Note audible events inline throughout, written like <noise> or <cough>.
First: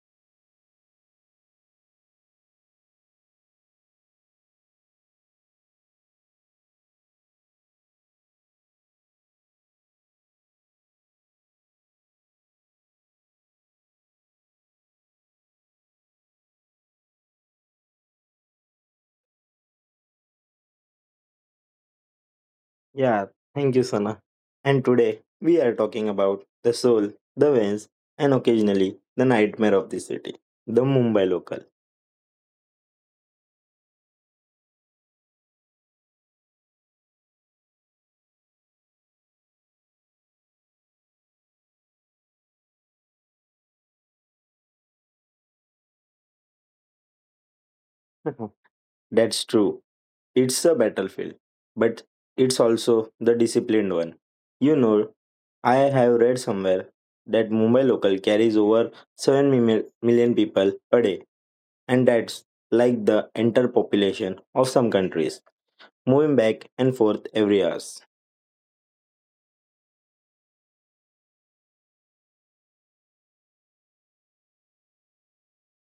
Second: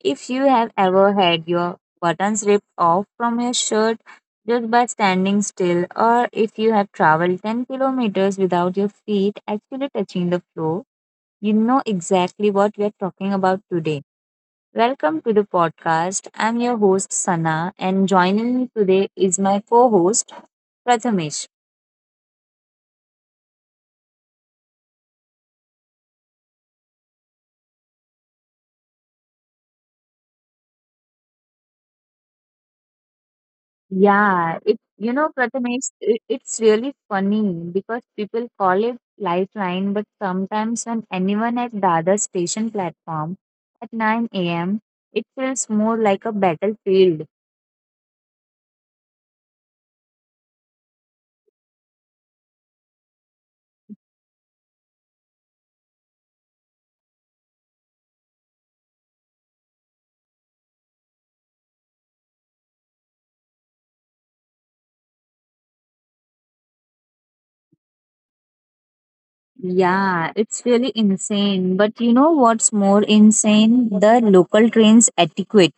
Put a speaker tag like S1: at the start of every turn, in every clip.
S1: If you have ever had your buttons ripped off from your shirt just by standing still, or if you have traveled 10 kilometers without your feet actually touching the floor, you know exactly what we are talking about today. Welcome to the podcast. I'm your host Sana, and joining me today is my co-host Prathamesh.
S2: Yeah, thank you, Sana. And today we are talking about the soul, the veins, and occasionally the nightmare of the city, the Mumbai local.
S1: Prathamesh, it's really funny because people call it lifeline, but sometimes when anyone at the station platform at 9 a.m., it feels more like a battlefield.
S2: <laughs> That's true. It's a battlefield, but it's also the disciplined one. You know, I have read somewhere that Mumbai local carries over million people a day, and that's like the entire population of some countries, moving back and forth every hours.
S1: Yeah, it's really insane. But you know what's more insane? The local trains etiquette.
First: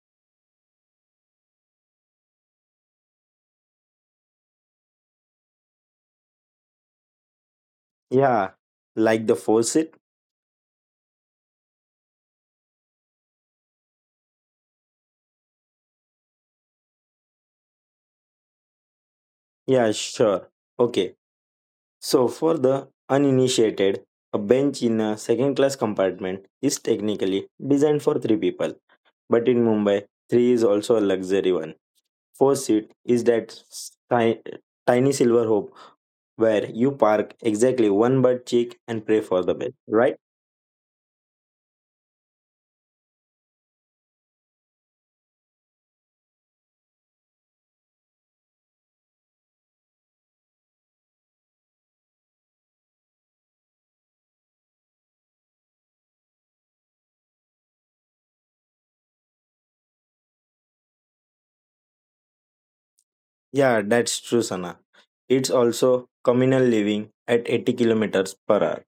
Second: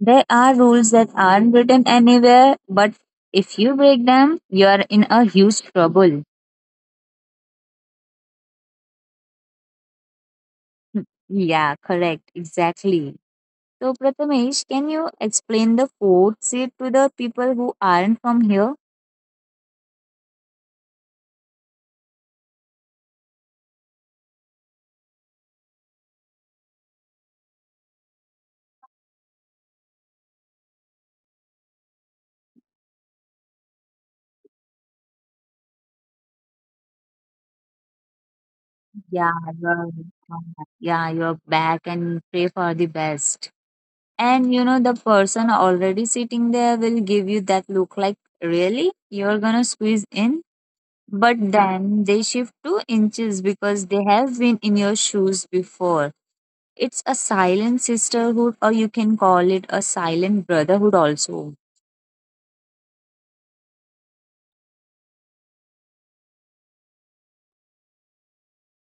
S1: There are rules that aren't written anywhere, but if you break them, you're in a huge trouble.
S2: Yeah, like the force.
S1: <laughs> Yeah, correct. Exactly. So, Prathamesh, can you explain the food seat to the people who aren't from here?
S2: Yeah, sure. Okay. So, for the uninitiated, a bench in a second class compartment is technically designed for three people. But in Mumbai, three is also a luxury one. Four seat is that tiny silver hope where you park exactly one butt cheek and pray
S1: Yeah,
S2: for the best,
S1: you're,
S2: right?
S1: yeah, you're back and pray for the best. And you know, the person already sitting there will give you that look like, really? You're gonna squeeze in? But then they shift 2 inches because they have been in your shoes before. It's a silent sisterhood, or you can call it a silent brotherhood also.
S2: Yeah, that's true, Sana. It's also communal living at 80 kilometers per hour.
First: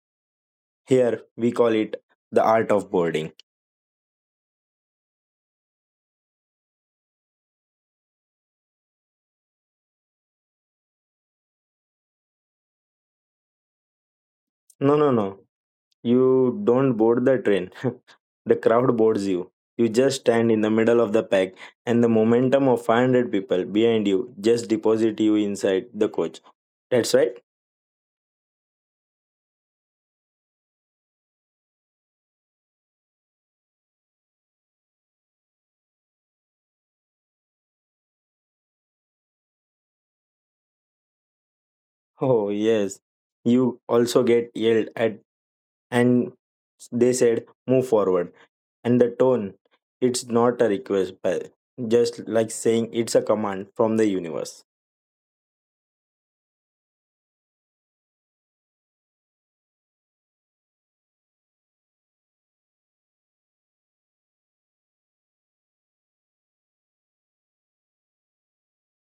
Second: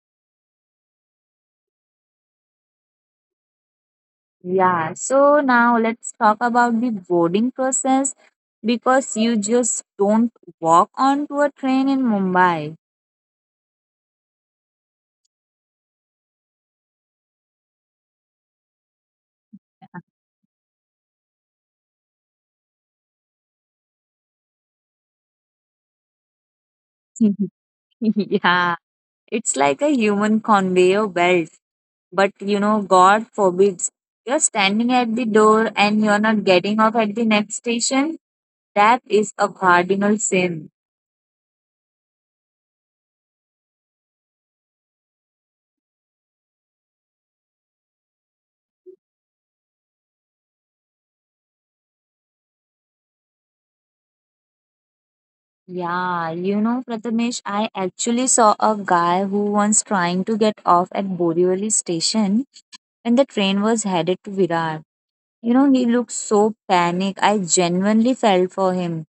S2: Here, we call it the art of boarding.
S1: Yeah, so now let's talk about the boarding process because you just don't walk onto a train in Mumbai.
S2: No, no, no. You don't board the train. <laughs> The crowd boards you. You just stand in the middle of the pack, and the momentum of 500 people behind you just deposit you inside the coach. That's
S1: <laughs>
S2: right. <laughs>
S1: Yeah, it's like a human conveyor belt. But you know, God forbids you're standing at the door and you're not getting off at the next station. That is a cardinal sin.
S2: Oh, yes. You also get yelled at, and they said, "Move forward." And the tone, it's not a request, but just like saying it's a command from the universe.
S1: Yeah, you know, Prathamesh, I actually saw a guy who was trying to get off at Borivali station when the train was headed to Virar. You know, he looked so panicked. I genuinely felt for him.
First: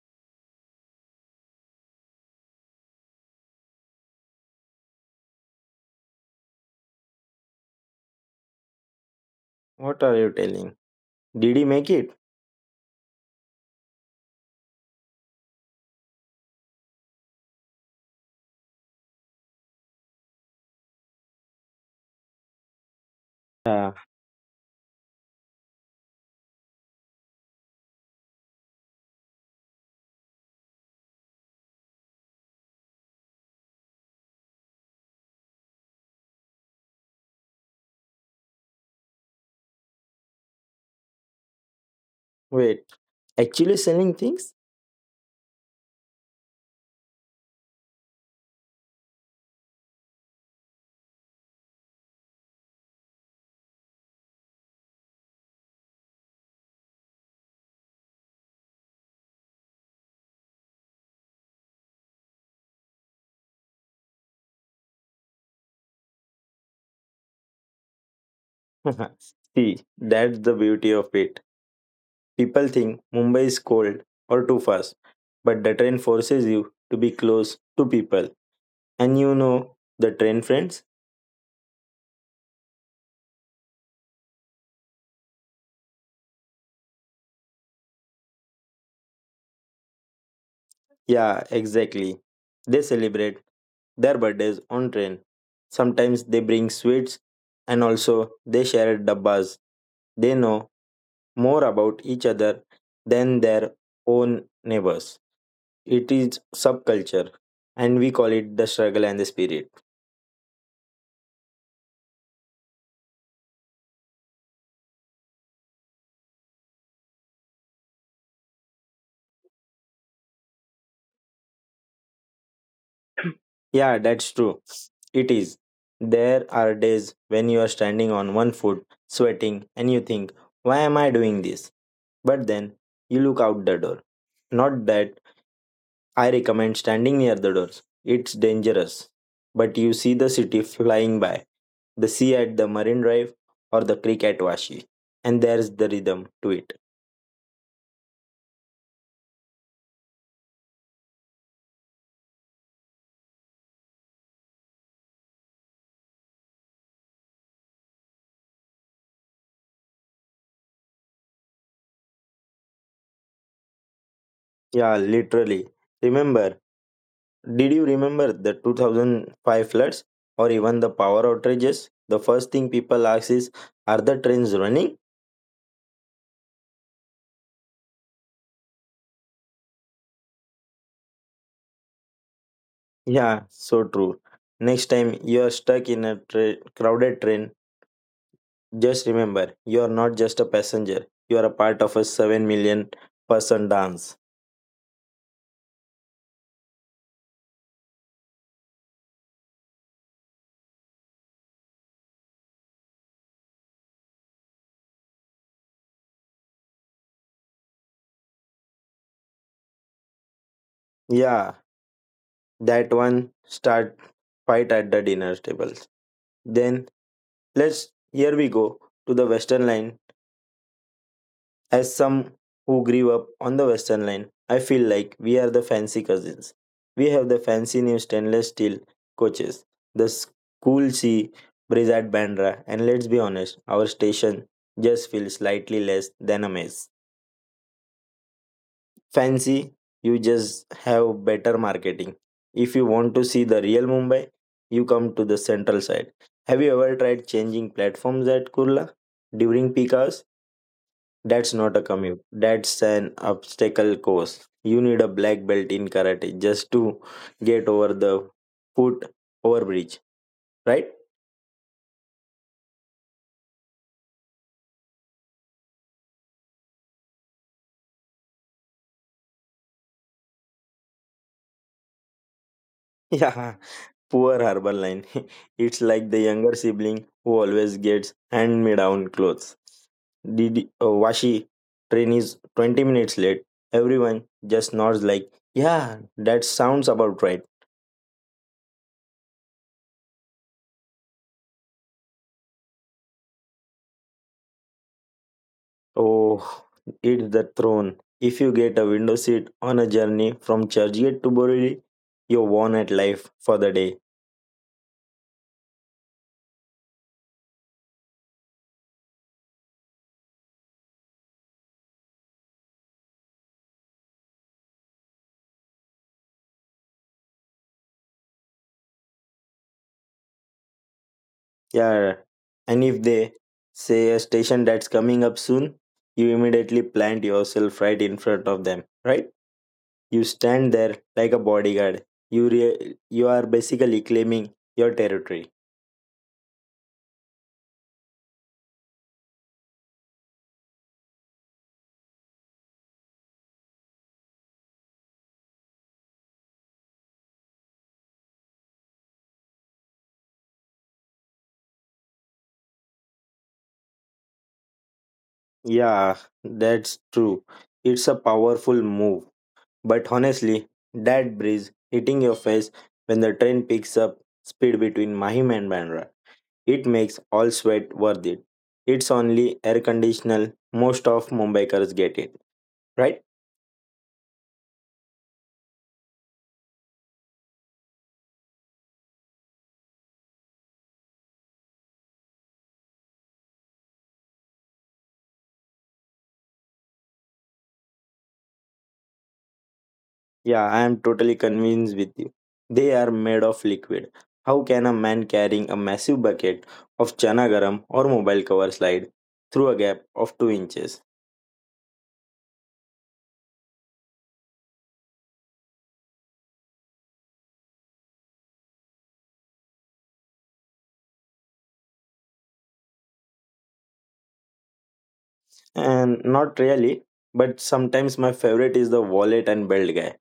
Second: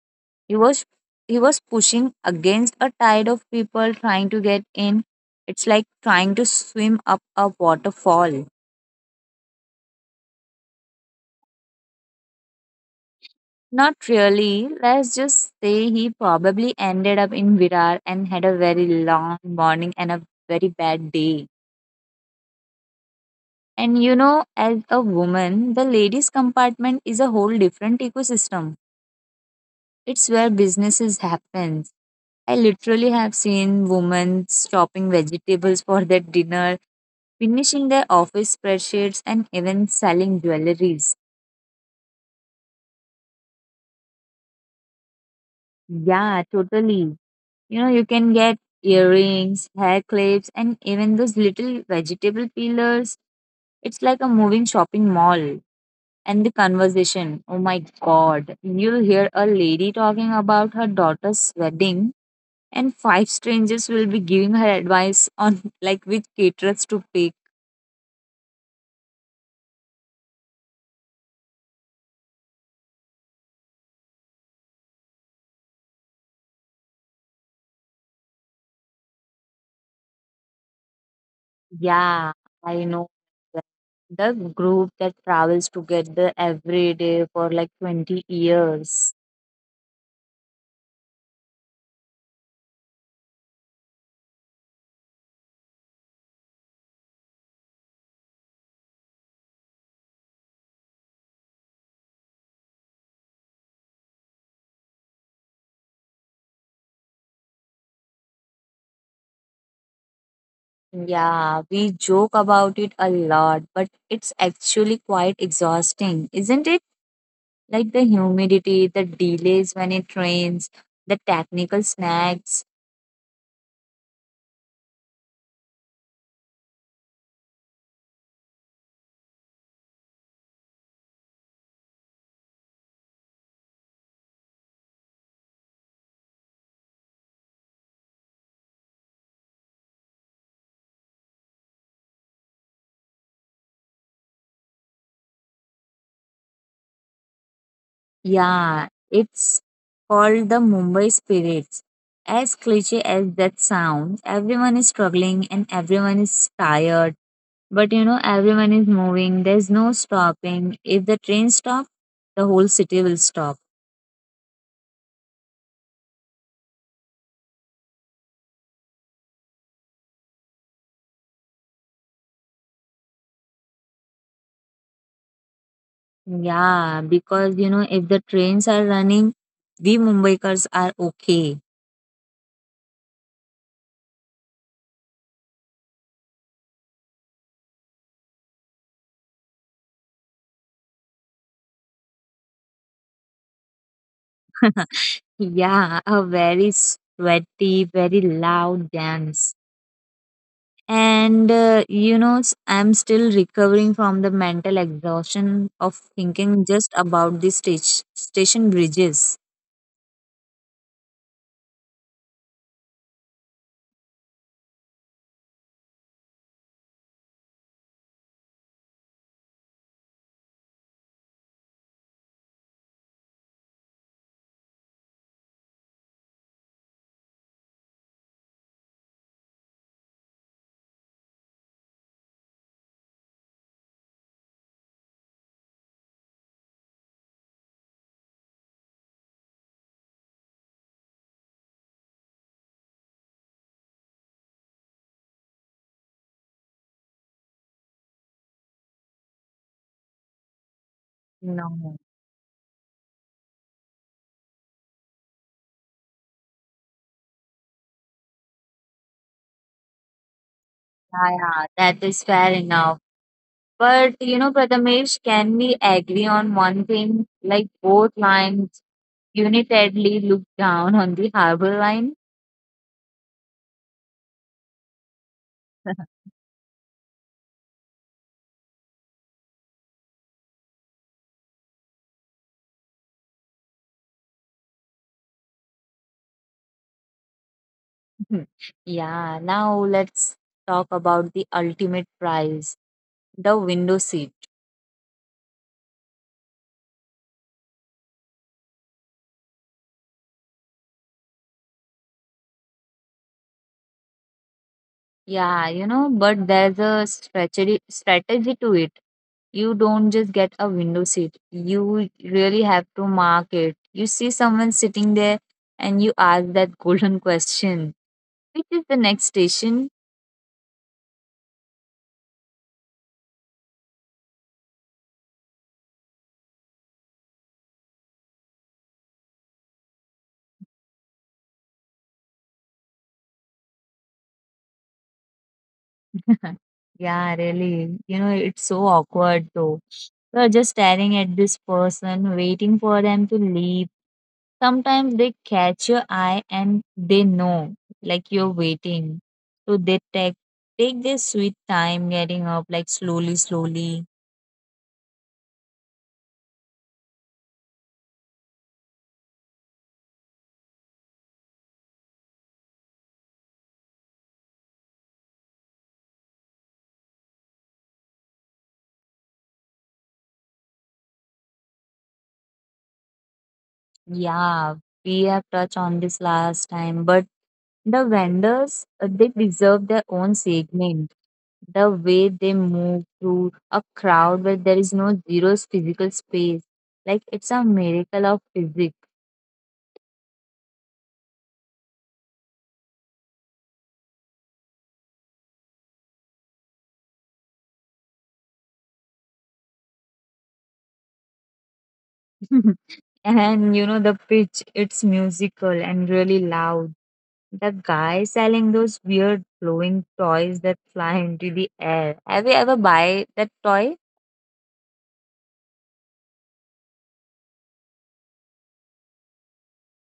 S1: He was he was pushing against a tide of people trying to get in. It's like trying to swim up a waterfall.
S2: What are you telling? Did he make it?
S1: Not really. Let's just say he probably ended up in Virar and had a very long morning and a very bad day.
S2: Uh,
S1: And you know, as a woman, the ladies' compartment is a whole different ecosystem. It's where businesses happen. I literally have seen women chopping vegetables for their dinner, finishing their office spreadsheets, and even selling jewelries.
S2: wait, actually selling things?
S1: Yeah, totally. You know, you can get earrings, hair clips, and even those little vegetable peelers. It's like a moving shopping mall. And the conversation, oh my god, you'll hear a lady talking about her daughter's wedding and five strangers will be giving her advice on <laughs> like which caterers to pick.
S2: <laughs> See, that's the beauty of it. People think Mumbai is cold or too fast, but the train forces you to be close to people. And you know the train friends?
S1: Yeah, I know that. The group that travels together every day for like 20 years.
S2: Yeah, exactly. They celebrate their birthdays on train. Sometimes they bring sweets and also they share dabbas. They know more about each other than their own neighbors. It is subculture and we call it the struggle and the spirit.
S1: Yeah, we joke about it a lot, but it's actually quite exhausting, isn't it? Like the humidity, the delays when it rains, the technical snags.
S2: Yeah, that's true. It is. There are days when you are standing on one foot, sweating, and you think, why am I doing this? But then you look out the door. Not that I recommend standing near the doors, it's dangerous. But you see the city flying by, the sea at the Marine Drive, or the creek at Washi. And there's the rhythm to it.
S1: Yeah, it's called the Mumbai Spirits. As cliche as that sounds, everyone is struggling and everyone is tired, but you know, everyone is moving. There's no stopping. If the train stops, the whole city will stop.
S2: Yeah, literally. Remember, did you remember the 2005 floods or even the power outages? The first thing people ask is, "Are the trains running?"
S1: Yeah, because you know, if the trains are running, we Mumbaikars are okay.
S2: Yeah, so true. Next time you're stuck in a crowded train, just remember you're not just a passenger, you're a part of a 7 million person dance.
S1: Yeah, a very sweaty, very loud dance. And you know, I'm still recovering from the mental exhaustion of thinking just about the stage, station bridges.
S2: Yeah, that one start fight at the dinner tables. Then let's here we go to the Western Line. As some who grew up on the Western Line, I feel like we are the fancy cousins. We have the fancy new stainless steel coaches, the cool C bridge at Bandra, and let's be honest, our station just feels slightly less than a maze. Fancy, you just have better marketing. If you want to see the real Mumbai, you come to the central side. Have you ever tried changing platforms at Kurla during peak hours? That's not a
S1: No,
S2: commute. That's an obstacle course. You need a black belt in karate just to get over the foot overbridge, right? <laughs>
S1: yeah, yeah, that is fair enough. But you know, Prathamesh, can we agree on one thing? Like both lines unitedly look down on the harbor line.
S2: Yeah, poor Harborline. <laughs> It's like the
S1: <laughs>
S2: younger sibling who always gets hand me down clothes. Did Washi train is 20 minutes late. Everyone just nods like, yeah, that sounds about right.
S1: Mhm. Yeah, now let's talk about the ultimate prize, the window seat.
S2: Oh, it's the throne. If you get a window seat on a journey from Churchgate to Borelli, you're won at life for the day.
S1: Yeah, you know, but there's a strategy to it. You don't just get a window seat. You really have to mark it. You see someone sitting there and you ask that <laughs> golden question, which is the next station?
S2: Yeah. And if they say a station that's coming up soon, you immediately plant yourself right in front of them, right? You stand there like a bodyguard. You are basically claiming your territory.
S1: <laughs> Yeah, really. You know, it's so awkward though. We're just staring at this person, waiting for them to leave. Sometimes they catch your eye and they know, like you're waiting. So they take their sweet time getting up, like slowly, slowly.
S2: Yeah, that's true. It's a powerful move. But honestly, that breeze hitting your face when the train picks up speed between Mahim and Bandra, it makes all sweat worth it. It's only air conditional, most of Mumbaikars get it, right?
S1: Yeah, we have touched on this last time, but the vendors they deserve their own segment. The way they move through a crowd where there is no zero physical space, like it's a miracle of physics.
S2: Yeah, I am totally convinced with you. They are made of liquid. How can a man carrying a massive bucket of chana garam or mobile cover slide through a gap of 2 inches?
S1: <laughs> And you know, the pitch, it's musical and really loud. The guy selling those weird glowing toys that fly into the air. Have you ever buy that toy?
S2: And not really, but sometimes my favorite is the wallet and belt guy.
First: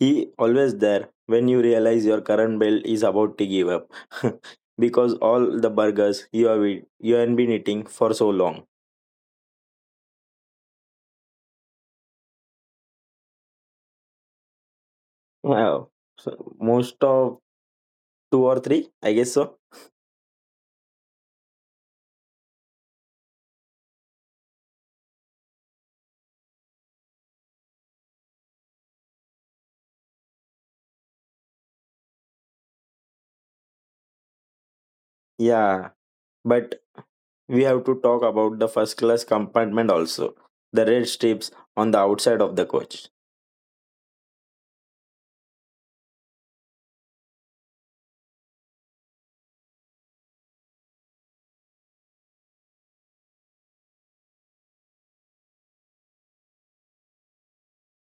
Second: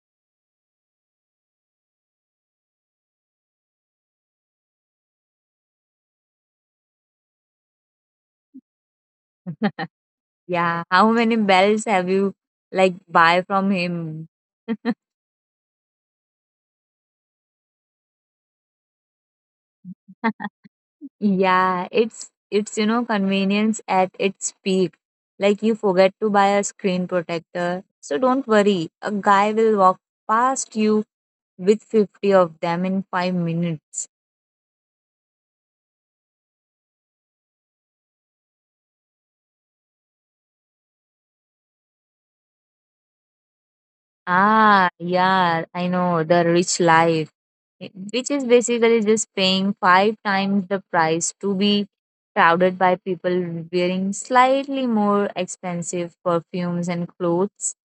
S2: He always there when you realize your current bill is about to give up <laughs> because all the burgers you have eat, you have been eating for so long.
S1: Yeah. How many bells have you like buy from him?
S2: Wow. So most of two or three, I guess so.
S1: Yeah, it's you know convenience at its peak. Like you forget to buy a screen protector. So don't worry, a guy will walk past you with 50 of them in 5 minutes.
S2: Yeah. But we have to talk about the first class compartment also. The red strips on the outside of the coach.
S1: Ah, yeah, I know the rich life, eh, which is basically just paying five times the price to be crowded by people wearing slightly more expensive perfumes and clothes.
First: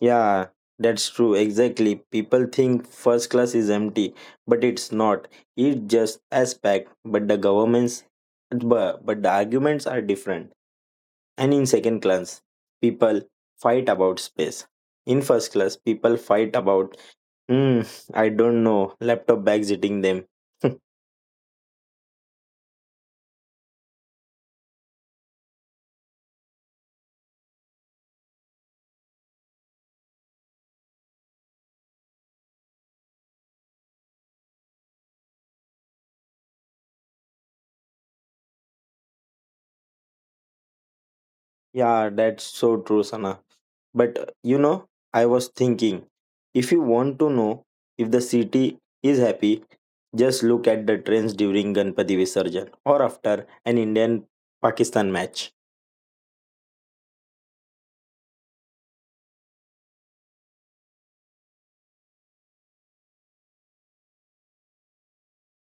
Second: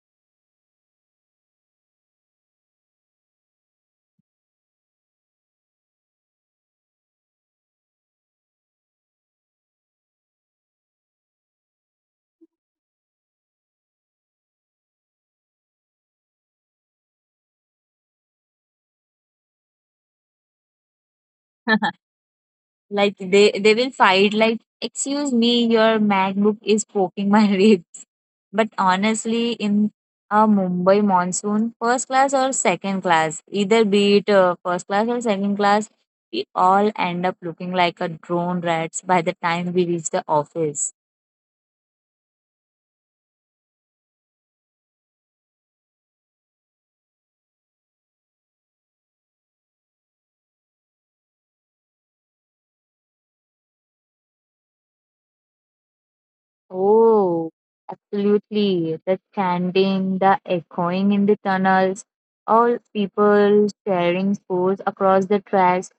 S2: Yeah, that's true. Exactly. People think first class is empty, but it's not. It's just as packed. But the governments, but the arguments are different. And in second class, people fight about space. In first class, people fight about, hmm, I don't know, laptop bags eating them. <laughs>
S1: <laughs> Like they will fight like, excuse me, your MacBook is poking my <laughs> rib. But honestly, in a Mumbai monsoon, first class or second class, either be it first class or second class, we all end up looking like a drone rats by the time we reach the office.
S2: Yeah, that's so true, Sana. But you know, I was thinking if you want to know if the city is happy, just look at the trends during Ganpati Visarjan or after an Indian Pakistan match.
S1: Oh, absolutely. The chanting, the echoing in the tunnels, all people sharing sports across the tracks.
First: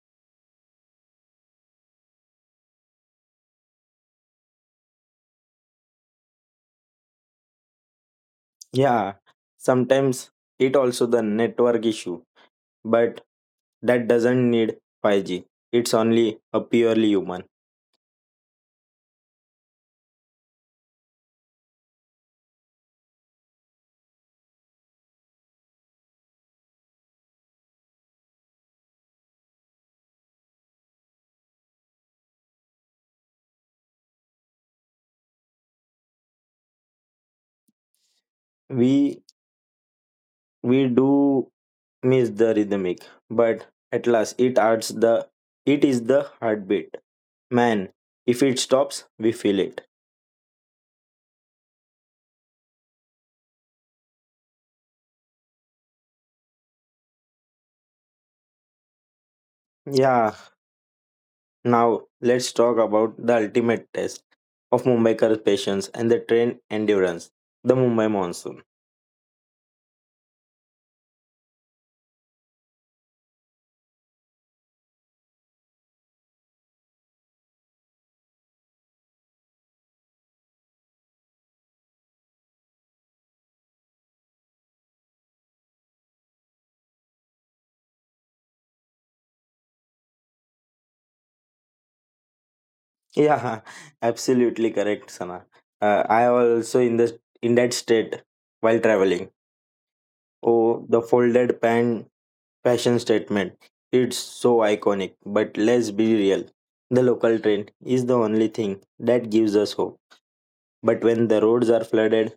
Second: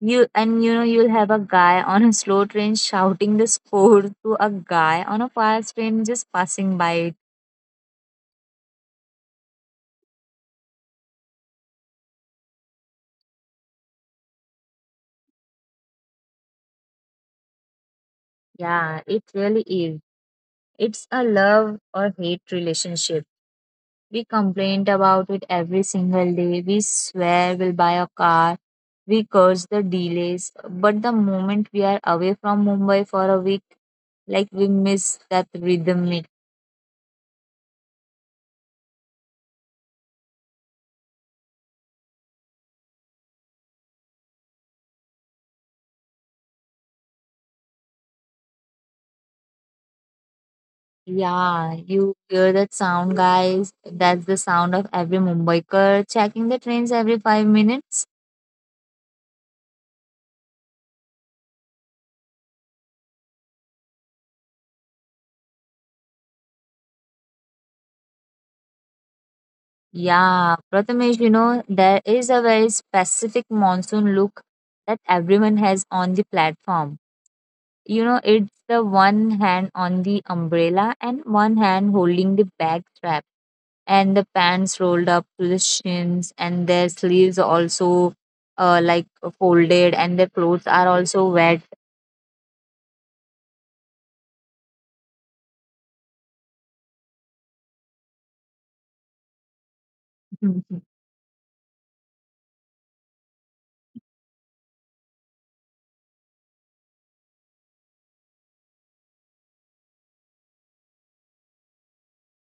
S1: You know you'll have a guy on a slow train shouting the score to a guy on a fast train just passing by.
S2: Yeah, sometimes it also the network issue, but that doesn't need 5G. It's only a purely human.
S1: Yeah, it really is. It's a love or hate relationship. We complain about it every single day. We swear we'll buy a car. We curse the delays. But the moment we are away from Mumbai for a week, like we miss that rhythmic.
S2: We we do miss the rhythmic, but at last it adds the it is the heartbeat. Man, if it stops, we feel it.
S1: Yeah, you hear that sound, guys. That's the sound of every Mumbaikar checking the trains every 5 minutes.
S2: Yeah, now let's talk about the ultimate test of Mumbaikars patience and the train endurance, the Mumbai monsoon.
S1: Yeah, Prathamesh, you know, there is a very specific monsoon look that everyone has on the platform. You know, it's the one hand on the umbrella and one hand holding the bag strap, and the pants rolled up to the shins, and their sleeves also like folded, and their clothes are also wet.
S2: Yeah, <laughs> absolutely correct, Sana. I also in the in that state while traveling. Oh,
S1: <laughs>
S2: the folded pan fashion statement. It's so iconic, but let's be real. The local train is the only thing that gives us hope. But when the roads are flooded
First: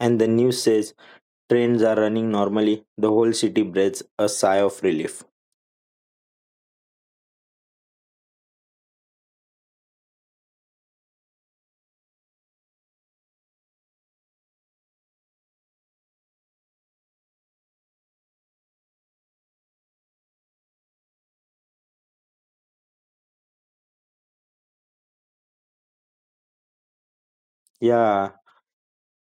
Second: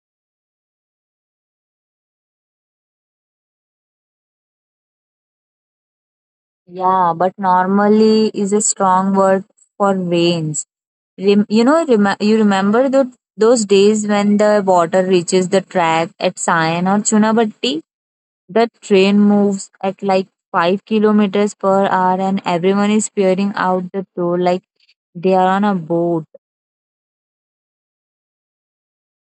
S2: and the news says trains are running normally, the whole city breathes a sigh of relief.
S1: Yeah, but normally is a strong word for rains. You know, you remember those days when the water reaches the track at Sayan or Chunabatti? The train moves at like 5 kilometers per hour and everyone is peering out the door like they are on a boat.
S2: Yeah,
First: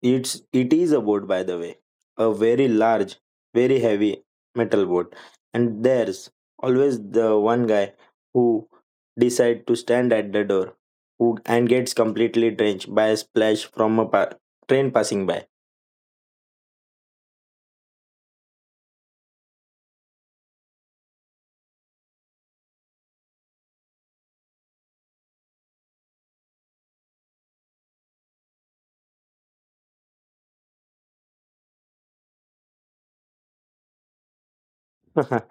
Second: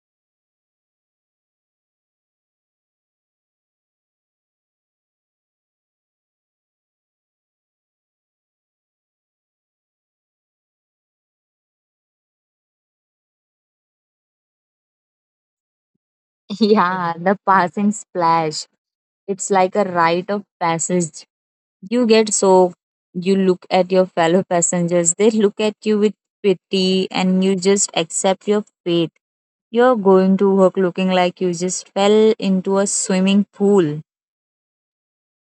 S2: it is a boat by the way. A very large, very heavy metal boat. And there's always the one guy who decide to stand at the door who and gets completely drenched by a splash from a train passing by.
S1: <laughs> Yeah, the passing splash. It's like a rite of passage. You get soaked, you look at your fellow passengers, they look at you with pity, and you just accept your fate. You're going to work looking like you just fell into a swimming pool.
S2: <laughs>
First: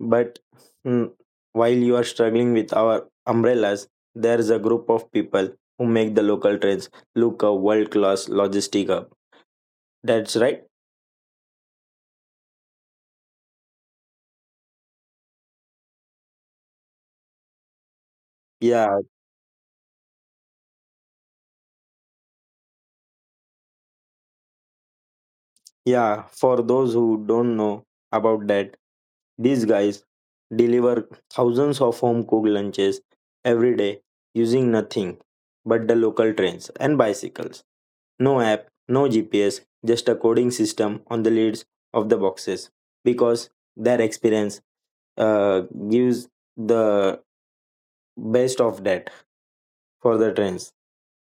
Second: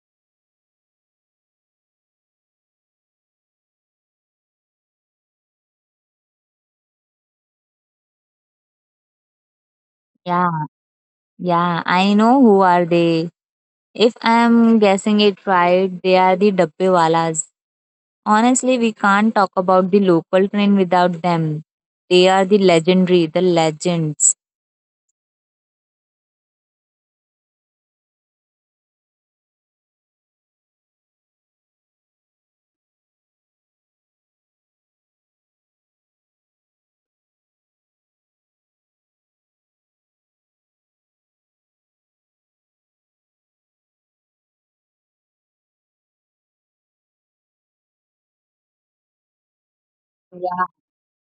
S2: But mm, while you are struggling with our umbrellas, there's a group of people who make the local trains look a world class logistic hub. That's right.
S1: Yeah, yeah, I know who are they. If I'm guessing it right, they are the Dabbewalas. Honestly, we
S2: Yeah,
S1: can't talk about the local train without them. They are the legends.
S2: yeah, for those who don't know about that, these guys deliver thousands of home cooked lunches every day using nothing but the local trains and bicycles. No app, no GPS, just a coding system on the lids of the boxes because their experience uh, gives the best of that for the
S1: Yeah.
S2: trains.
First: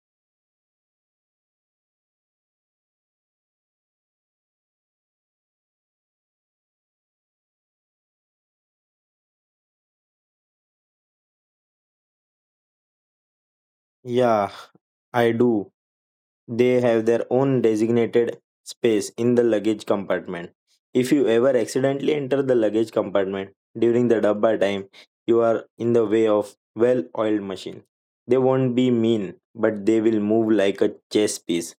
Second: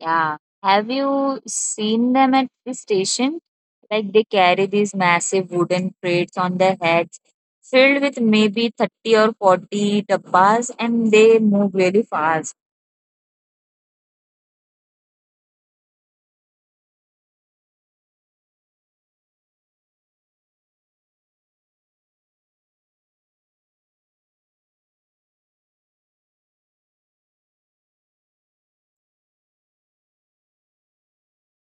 S1: Yeah. Have you seen them at the station? Like they carry these massive wooden crates on their heads filled with maybe 30 or 40 dabbas and they move really fast.
S2: Yeah, I do. They have their own designated space in the luggage compartment. If you ever accidentally enter the luggage compartment during the dabba time, you are in the way of well oiled machine. They won't be mean, but they will move like a chess piece.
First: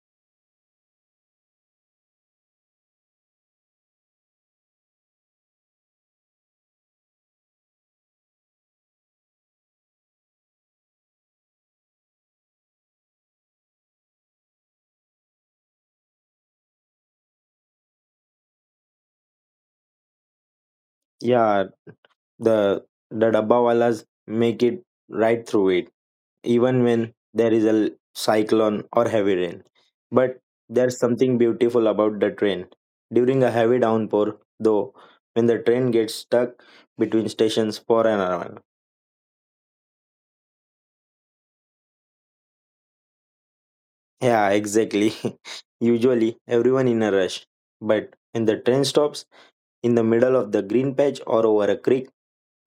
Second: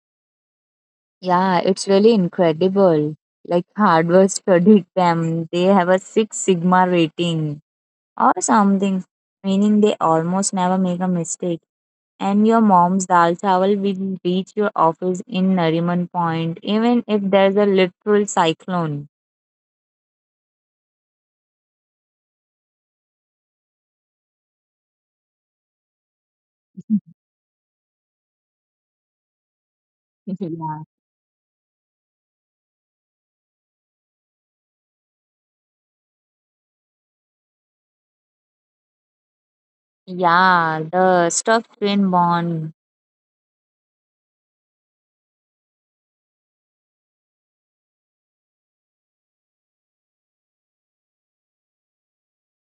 S1: Yeah, it's really incredible. Like hardware studied them. They have a Six Sigma rating or something, meaning they almost never make a mistake. And your mom's dal chawal will reach your office in Nariman Point, even if there's a literal cyclone.
S2: Yeah, the dabba walas make it right through it, even when
S1: <laughs>
S2: there is a cyclone or heavy rain. But
S1: Yeah.
S2: there's something beautiful about the train. During a heavy downpour, though, when the train gets stuck between stations for an hour.
S1: Yeah, the stuffed twin bond.
S2: Yeah, exactly. <laughs> Usually, everyone in a rush. But when the train stops in the middle of the green patch or over a creek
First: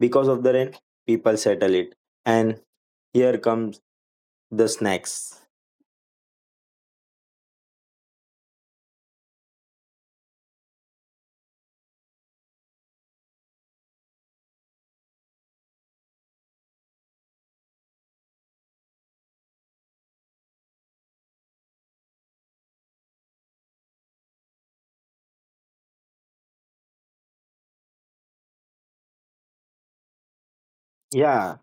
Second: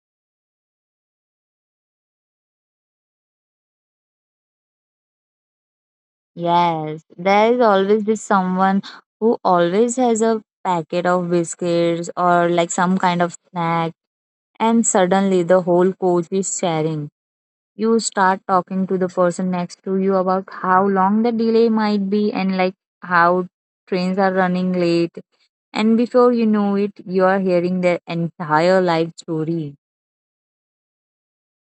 S2: because of the rain, people settle it. And here comes the snacks.
S1: Yes, there is always this someone who always has a packet of biscuits or like some kind of snack, and suddenly the whole coach is sharing. You start talking to the person next to you about how long the delay might be and like how trains are running late. And before you know it, you are hearing their entire life story.
S2: Yeah,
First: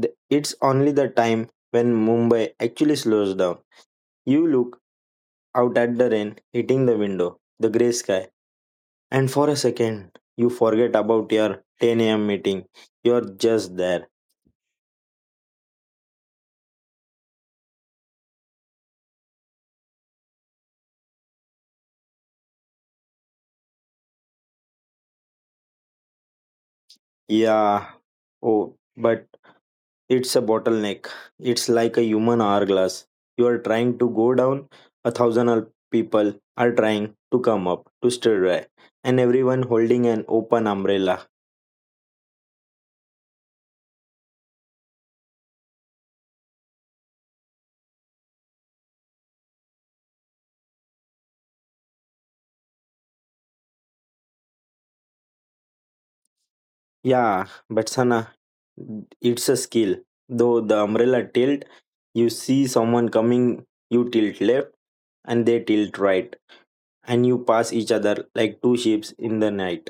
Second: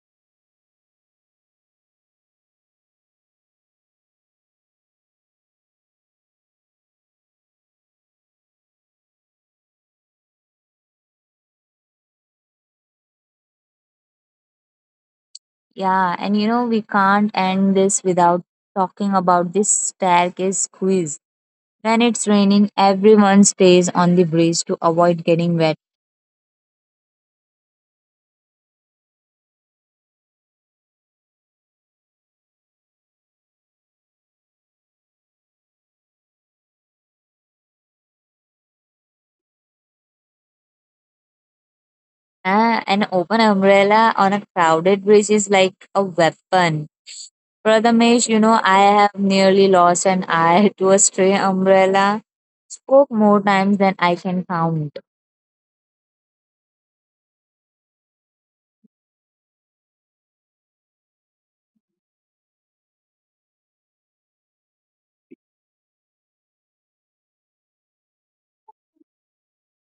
S2: it's only the time when Mumbai actually slows down. You look out at the rain hitting the window, the grey sky, and for a second, you forget about your 10 a.m. meeting. You're just there.
S1: Yeah, and you know, we can't end this without talking about this staircase quiz. When it's raining, everyone stays on the bridge to avoid getting wet.
S2: Yeah. Oh, but it's a bottleneck. It's like a human hourglass. You are trying to go down, a people are trying to come up, to stir dry, and everyone holding an open umbrella.
S1: Ah, an open umbrella on a crowded bridge is like a weapon. Prathamesh, you know, I have nearly lost an eye <laughs> to a stray umbrella. Spoke more times than I can count.
S2: Yeah, but Sana, it's a skill. Though the umbrella tilt, you see someone coming, you tilt left and they tilt right, and you pass each other like two ships in the night.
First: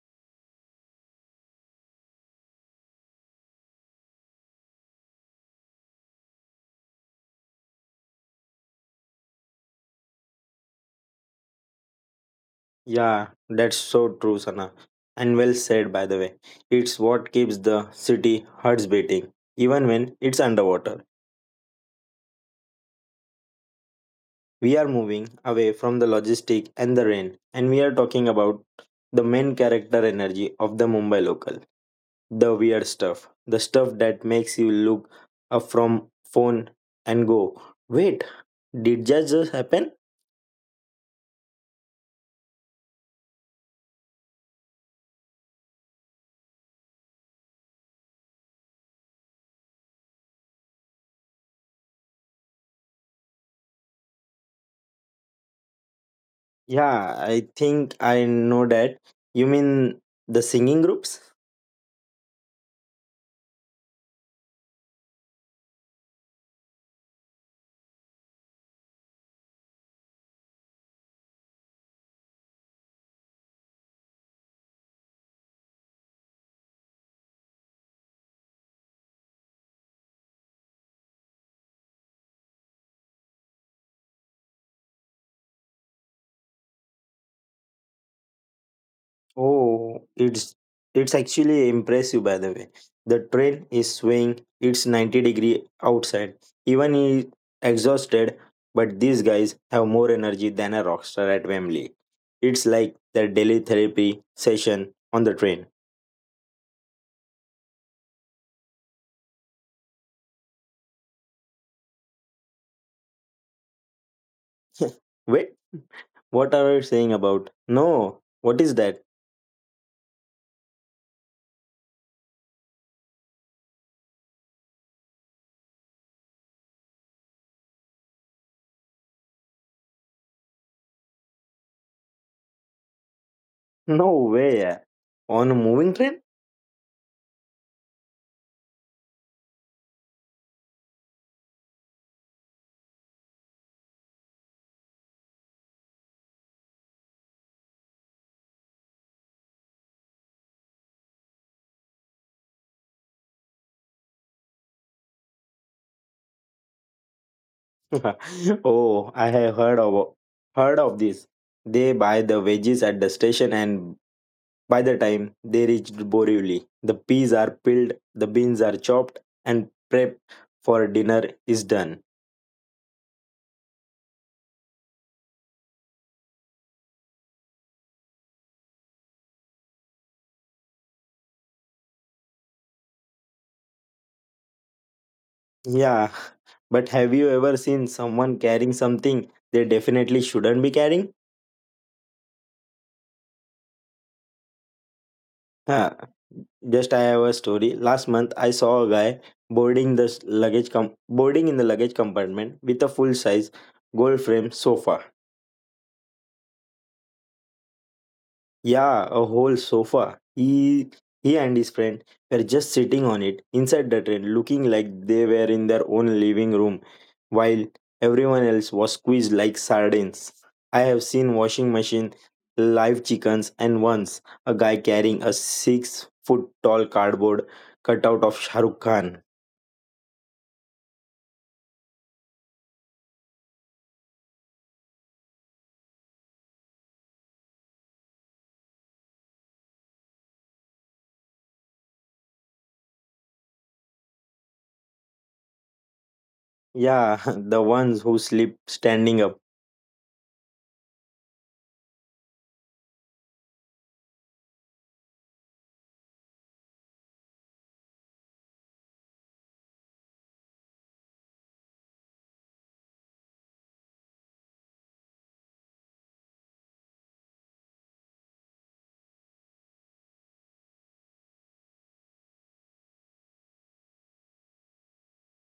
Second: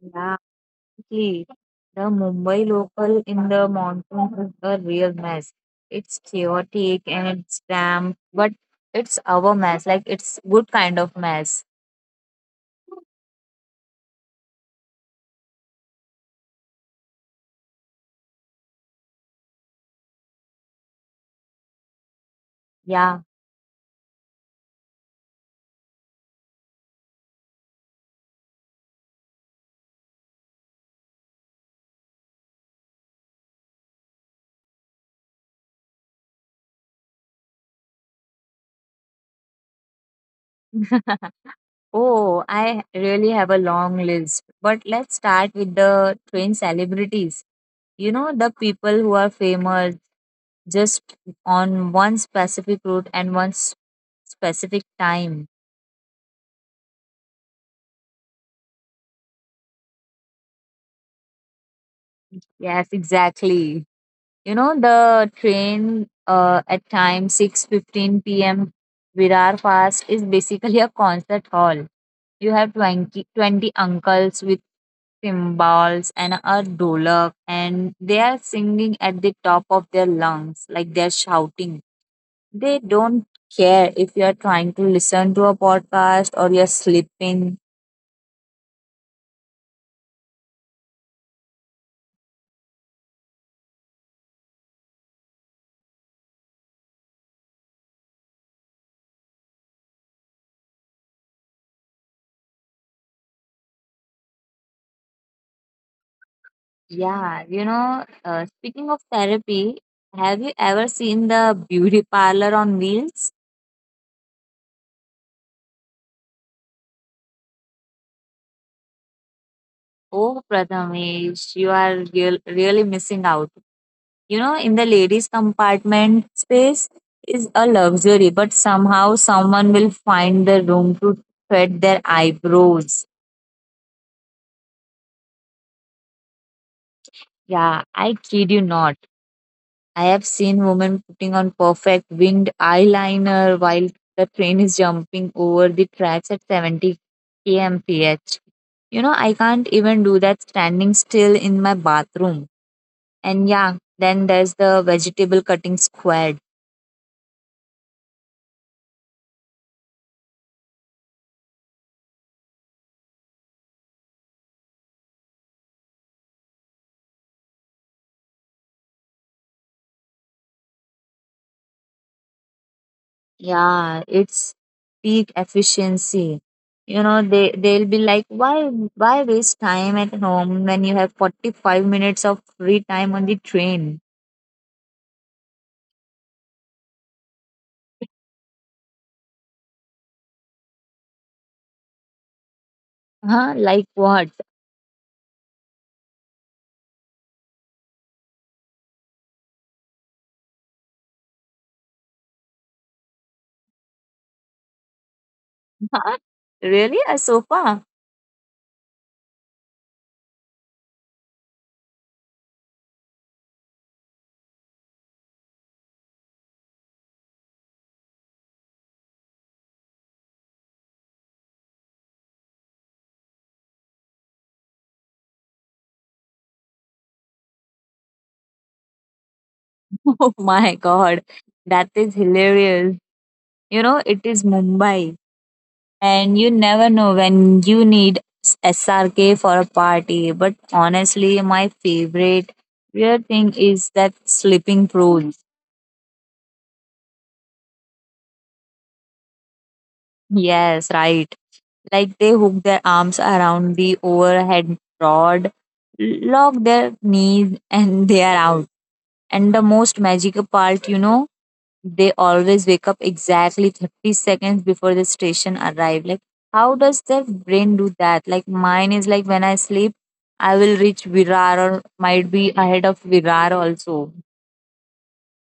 S1: Yeah. Definitely. The Mumbai local in the monsoon is a real mess. It's chaotic and it's damp, but it's our mess. Like it's good kind of mess.
S2: Yeah, that's so true, Sana. And well said, by the way. It's what keeps the city hearts beating, even when it's underwater.
S1: Yeah.
S2: We are moving away from the logistic and the rain, and we are talking about the main character energy of the Mumbai local, the weird stuff, the stuff that makes you look up from phone and go, "Wait, did that just happen?"
S1: <laughs> Oh, I really have a long list. But let's start with the train celebrities. You know, the people who are famous just on one specific route and specific time.
S2: Yeah, I think I know that. You mean the singing groups?
S1: Yes, exactly. You know, the train at time 6:15 p.m. Virar Fast is basically a concert hall. You have twenty uncles with cymbals and a dolak and they are singing at the top of their lungs like they're shouting they don't care if you're trying to listen to a podcast or you're sleeping.
S2: Oh, it's actually impressive by the way. The train is swaying. It's 90-degree outside. Even exhausted, but these guys have more energy than a rock star at Wembley. It's like their daily therapy session on the train.
S1: Yeah, you know, speaking of therapy, have you ever seen the beauty parlor on wheels?
S2: <laughs> Wait, what are you saying about? No, what is that?
S1: Oh, Prathamesh, you are really missing out. You know, in the ladies' compartment, space is a luxury, but somehow someone will find the room to thread their eyebrows.
S2: No way. On a moving train?
S1: Yeah, I kid you not. I have seen women putting on perfect winged eyeliner while the train is jumping over the tracks at 70 kmph. You know, I can't even do that standing still in my bathroom. And yeah, then there's the vegetable cutting squad.
S2: <laughs> Oh, I have heard of this. They buy the veggies at the station and by the time they reached Borivali, the peas are peeled, the beans are chopped and prep for dinner is done.
S1: Yeah, it's peak efficiency. You know, they'll be like, why waste time at home when you have 45 minutes of free time on the train?
S2: Yeah, <laughs> but have you ever seen someone carrying something they definitely shouldn't be carrying?
S1: Huh? Like what?
S2: Huh. Just I have a story. Last month, I saw a guy boarding the boarding in the luggage compartment with a full size gold frame sofa.
S1: <laughs> Huh? Really? A sofa?
S2: Yeah, a whole sofa. He and his friend were just sitting on it inside the train, looking like they were in their own living room, while everyone else was squeezed like sardines. I have seen washing machine, live chickens, and once a guy carrying a 6 foot tall cardboard cutout of Shahrukh Khan.
S1: <laughs> Oh my god. That is hilarious. You know, it is Mumbai and you never know when you need SRK for a party. But honestly, my favorite weird thing is that sleeping prunes.
S2: Yeah, <laughs> the ones who sleep standing up.
S1: Yes, right. Like they hook their arms around the overhead rod, lock their knees, and they are out. And the most magical part, you know, they always wake up exactly 30 seconds before the station arrive. Like, how does their brain do that? Like, mine is like when I sleep, I will reach Virar or might be ahead of Virar also.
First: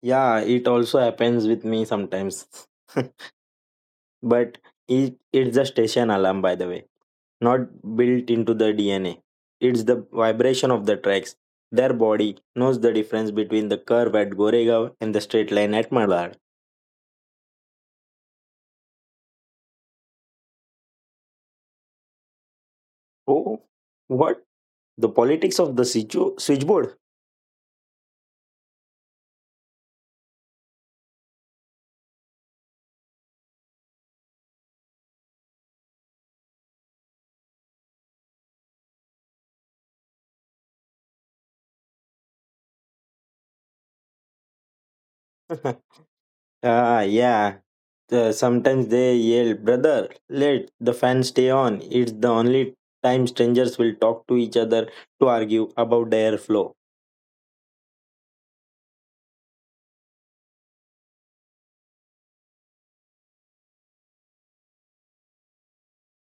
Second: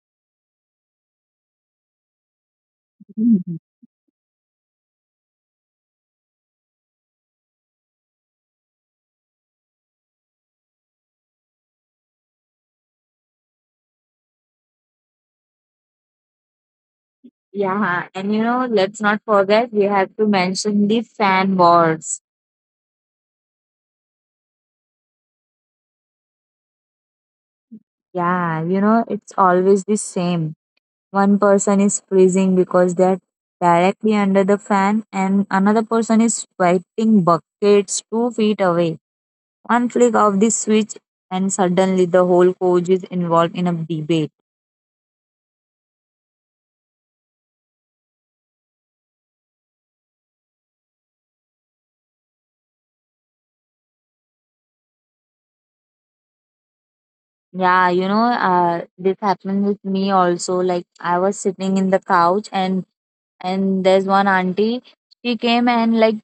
S2: Yeah, it also happens with me sometimes.
S1: Mhm.
S2: <laughs> But it's a station alarm, by the way, not built into the DNA. It's the vibration of the tracks. Their body knows the difference between the curve at Goregaon and the straight line at Malar.
S1: Yeah, and you know, let's not forget, we have to mention the fan wars.
S2: Oh, what? The politics of the switchboard?
S1: Yeah, you know, it's always the same. One person is freezing because they're directly under the fan, and another person is sweating buckets 2 feet away. One flick of the switch, and suddenly the whole coach is involved in a debate.
S2: <laughs> Ah, yeah. The sometimes they yell, brother, let the fans stay on. It's the only time strangers will talk to each other to argue about the airflow.
S1: Yeah, you know, this happened with me also. Like I was sitting in the couch and there's one auntie, she came and like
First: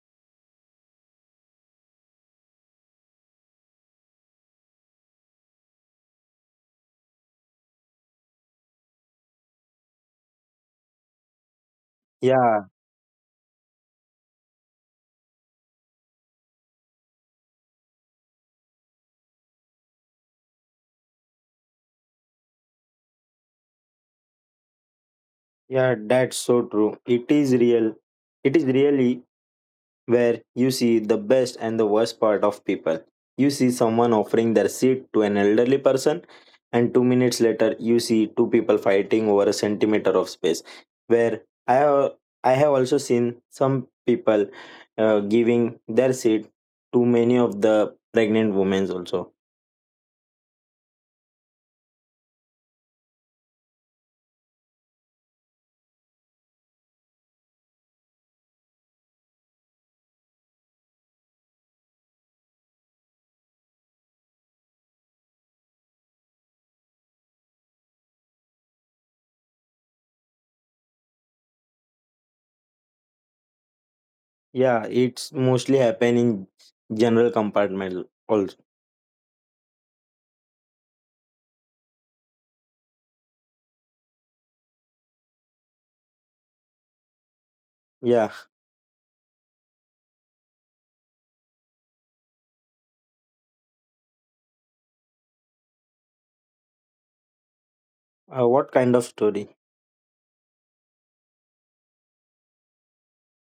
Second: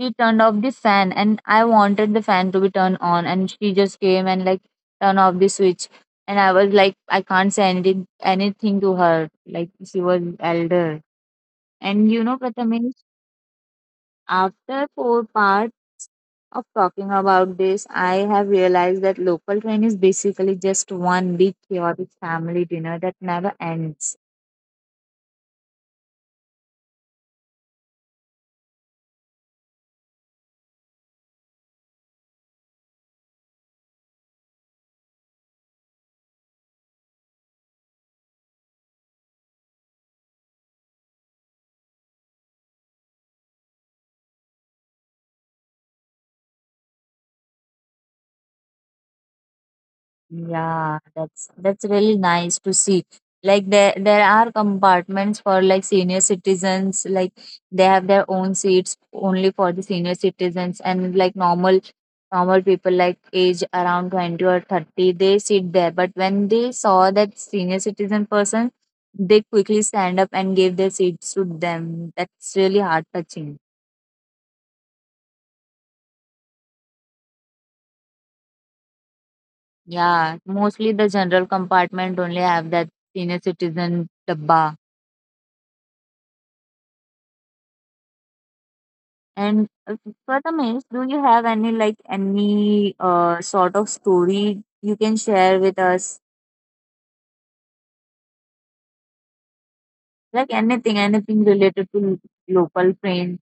S1: she turned off the fan and I wanted the fan to be turned on, and she just came and like turned off the switch, and I was like I can't say anything to her. Like she was elder. And you know,
S2: Yeah,
S1: Prathamesh, after four parts of talking about this, I have realized that local train is basically just one big chaotic family dinner that never ends.
S2: yeah, that's so true. It is real. It is really where you see the best and the worst part of people. You see someone offering their seat to an elderly person, and 2 minutes later, you see two people fighting over a centimeter of space. Where I have also seen some people giving their seat to many of the pregnant women also.
S1: Yeah, that's really nice to see. Like there are compartments for like senior citizens, like they have their own seats only for the senior citizens, and like normal people like age around 20 or 30, they sit there. But when they saw that senior citizen person, they quickly stand up and gave their seats to them. That's really heart touching.
S2: Yeah, it's mostly happen in general compartment also.
S1: Yeah, mostly the general compartment only have that senior citizen dabba.
S2: Yeah,
S1: And for the do you have any like any sort of story you can share with us?
S2: what kind of story?
S1: Like anything, anything related to local train.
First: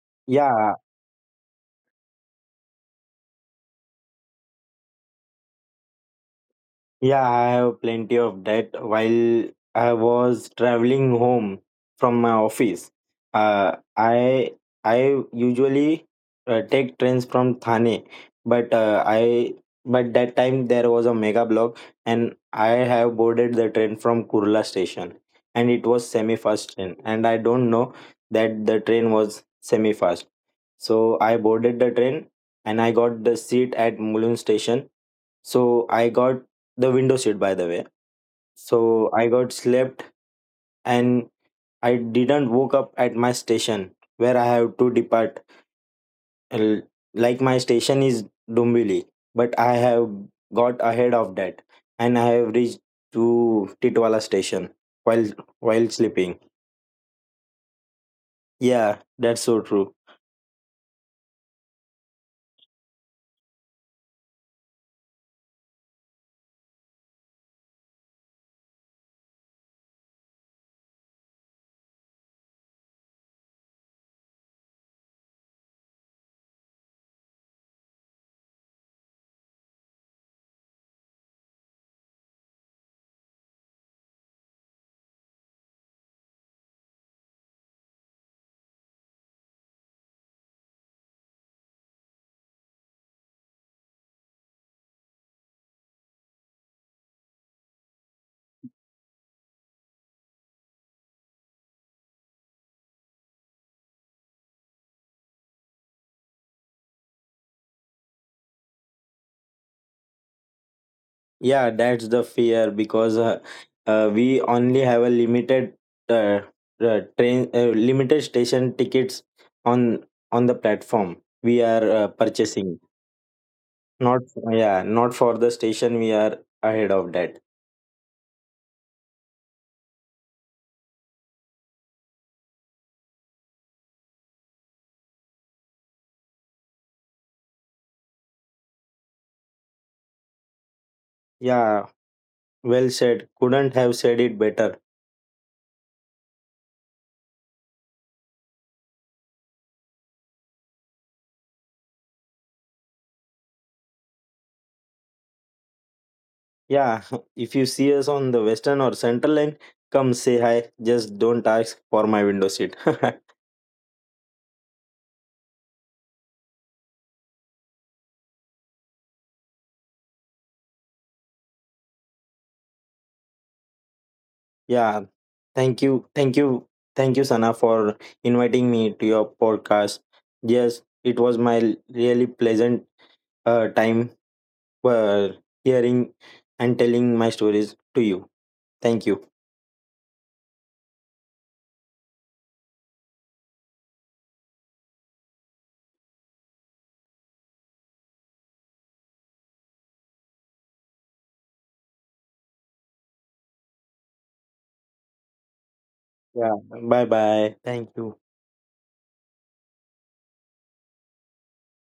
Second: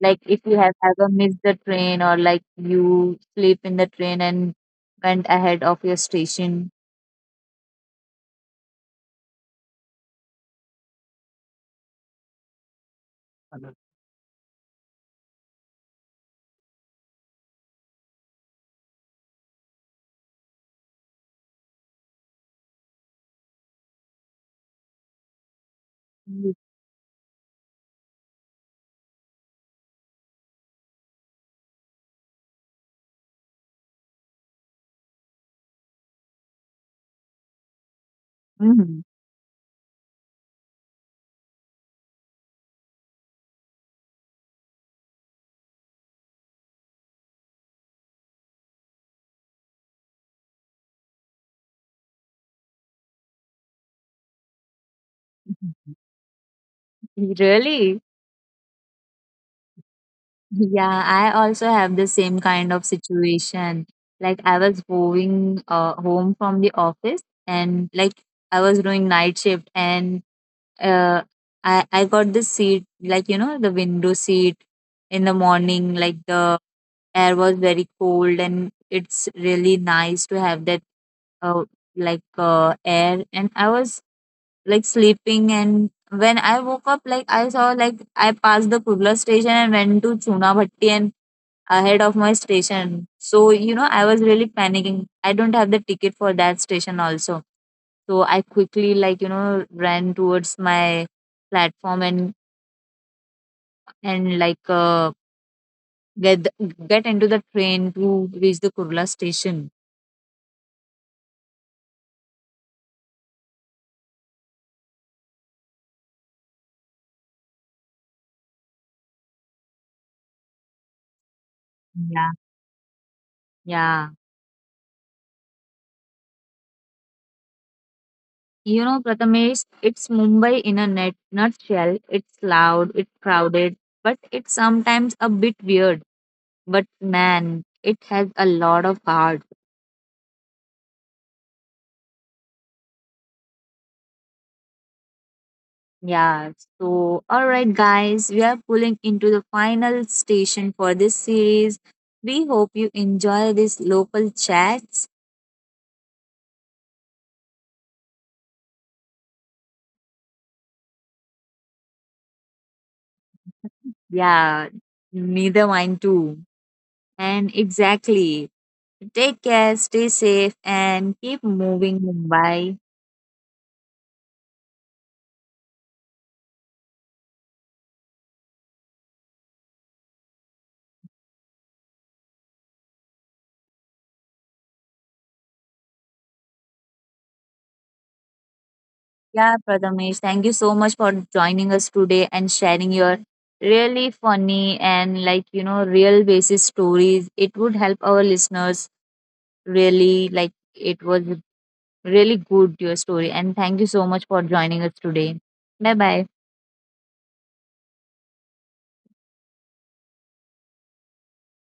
S1: Like if you have
S2: Yeah,
S1: ever missed the train or like you sleep in the train and went ahead of your station.
S2: yeah, I have plenty of that. While I was traveling home from my office, uh, I I usually take trains from Thane, but I but that time there was a mega block, and I have boarded the train from Kurla station, and it was semi-fast train, and I don't know that the train was semi-fast. So I boarded the train, and I got the seat at Mulund station. So I got the window seat by the way.
S1: Mm-hmm. <laughs>
S2: So I got slept and I didn't woke up at my station where I have to depart. L- Like my station is Dumbili, but I have got ahead of that and I have reached to Titwala station while while sleeping.
S1: Really?
S2: Yeah, that's so true.
S1: Yeah, I also have the same kind of situation. Like I was going home from the office, and like I was doing night shift and uh, I got this seat, like you know, the window seat in the morning. Like the air was very cold, and it's really nice to have that uh, like air. And I was like sleeping, and when I woke up, like I saw like I passed the Kurla station and went to Chunabhatti and ahead of my station. So, you know, I was really panicking. I don't have the ticket for that station also. So I quickly, like, you know, ran towards my platform and like get get into the train to reach the Kurla station.
S2: Yeah, that's the fear because we only have a limited uh, limited station tickets on the platform we are
S1: Yeah.
S2: purchasing.
S1: Yeah.
S2: Not yeah, not for the station we are ahead of that.
S1: You know, Prathamesh, it's Mumbai in a net nutshell. It's loud, it's crowded, but it's sometimes a bit weird. But man, it has a lot of heart.
S2: Yeah, well said. Couldn't have said it better.
S1: Yeah, so all right, guys, we are pulling into the final station for this series. We hope you enjoy these local chats.
S2: Yeah, <laughs> if you see us on the western or central line, come say hi. Just don't ask for my window seat.
S1: Yeah, neither mine too. And exactly, take care, stay safe, and keep moving, Mumbai.
S2: <laughs> Yeah, thank you, thank you, thank you, Sana, for inviting me to your podcast. Yes, it was my really pleasant time uh, hearing and telling my stories to you. Thank you.
S1: Yeah, Prathamesh, thank you so much for joining us today and sharing your really funny and like you know real basis stories. It would help our listeners really like it was really good your story, and thank you so much for joining us today. Bye bye.
S2: Yeah. Bye bye. Thank you.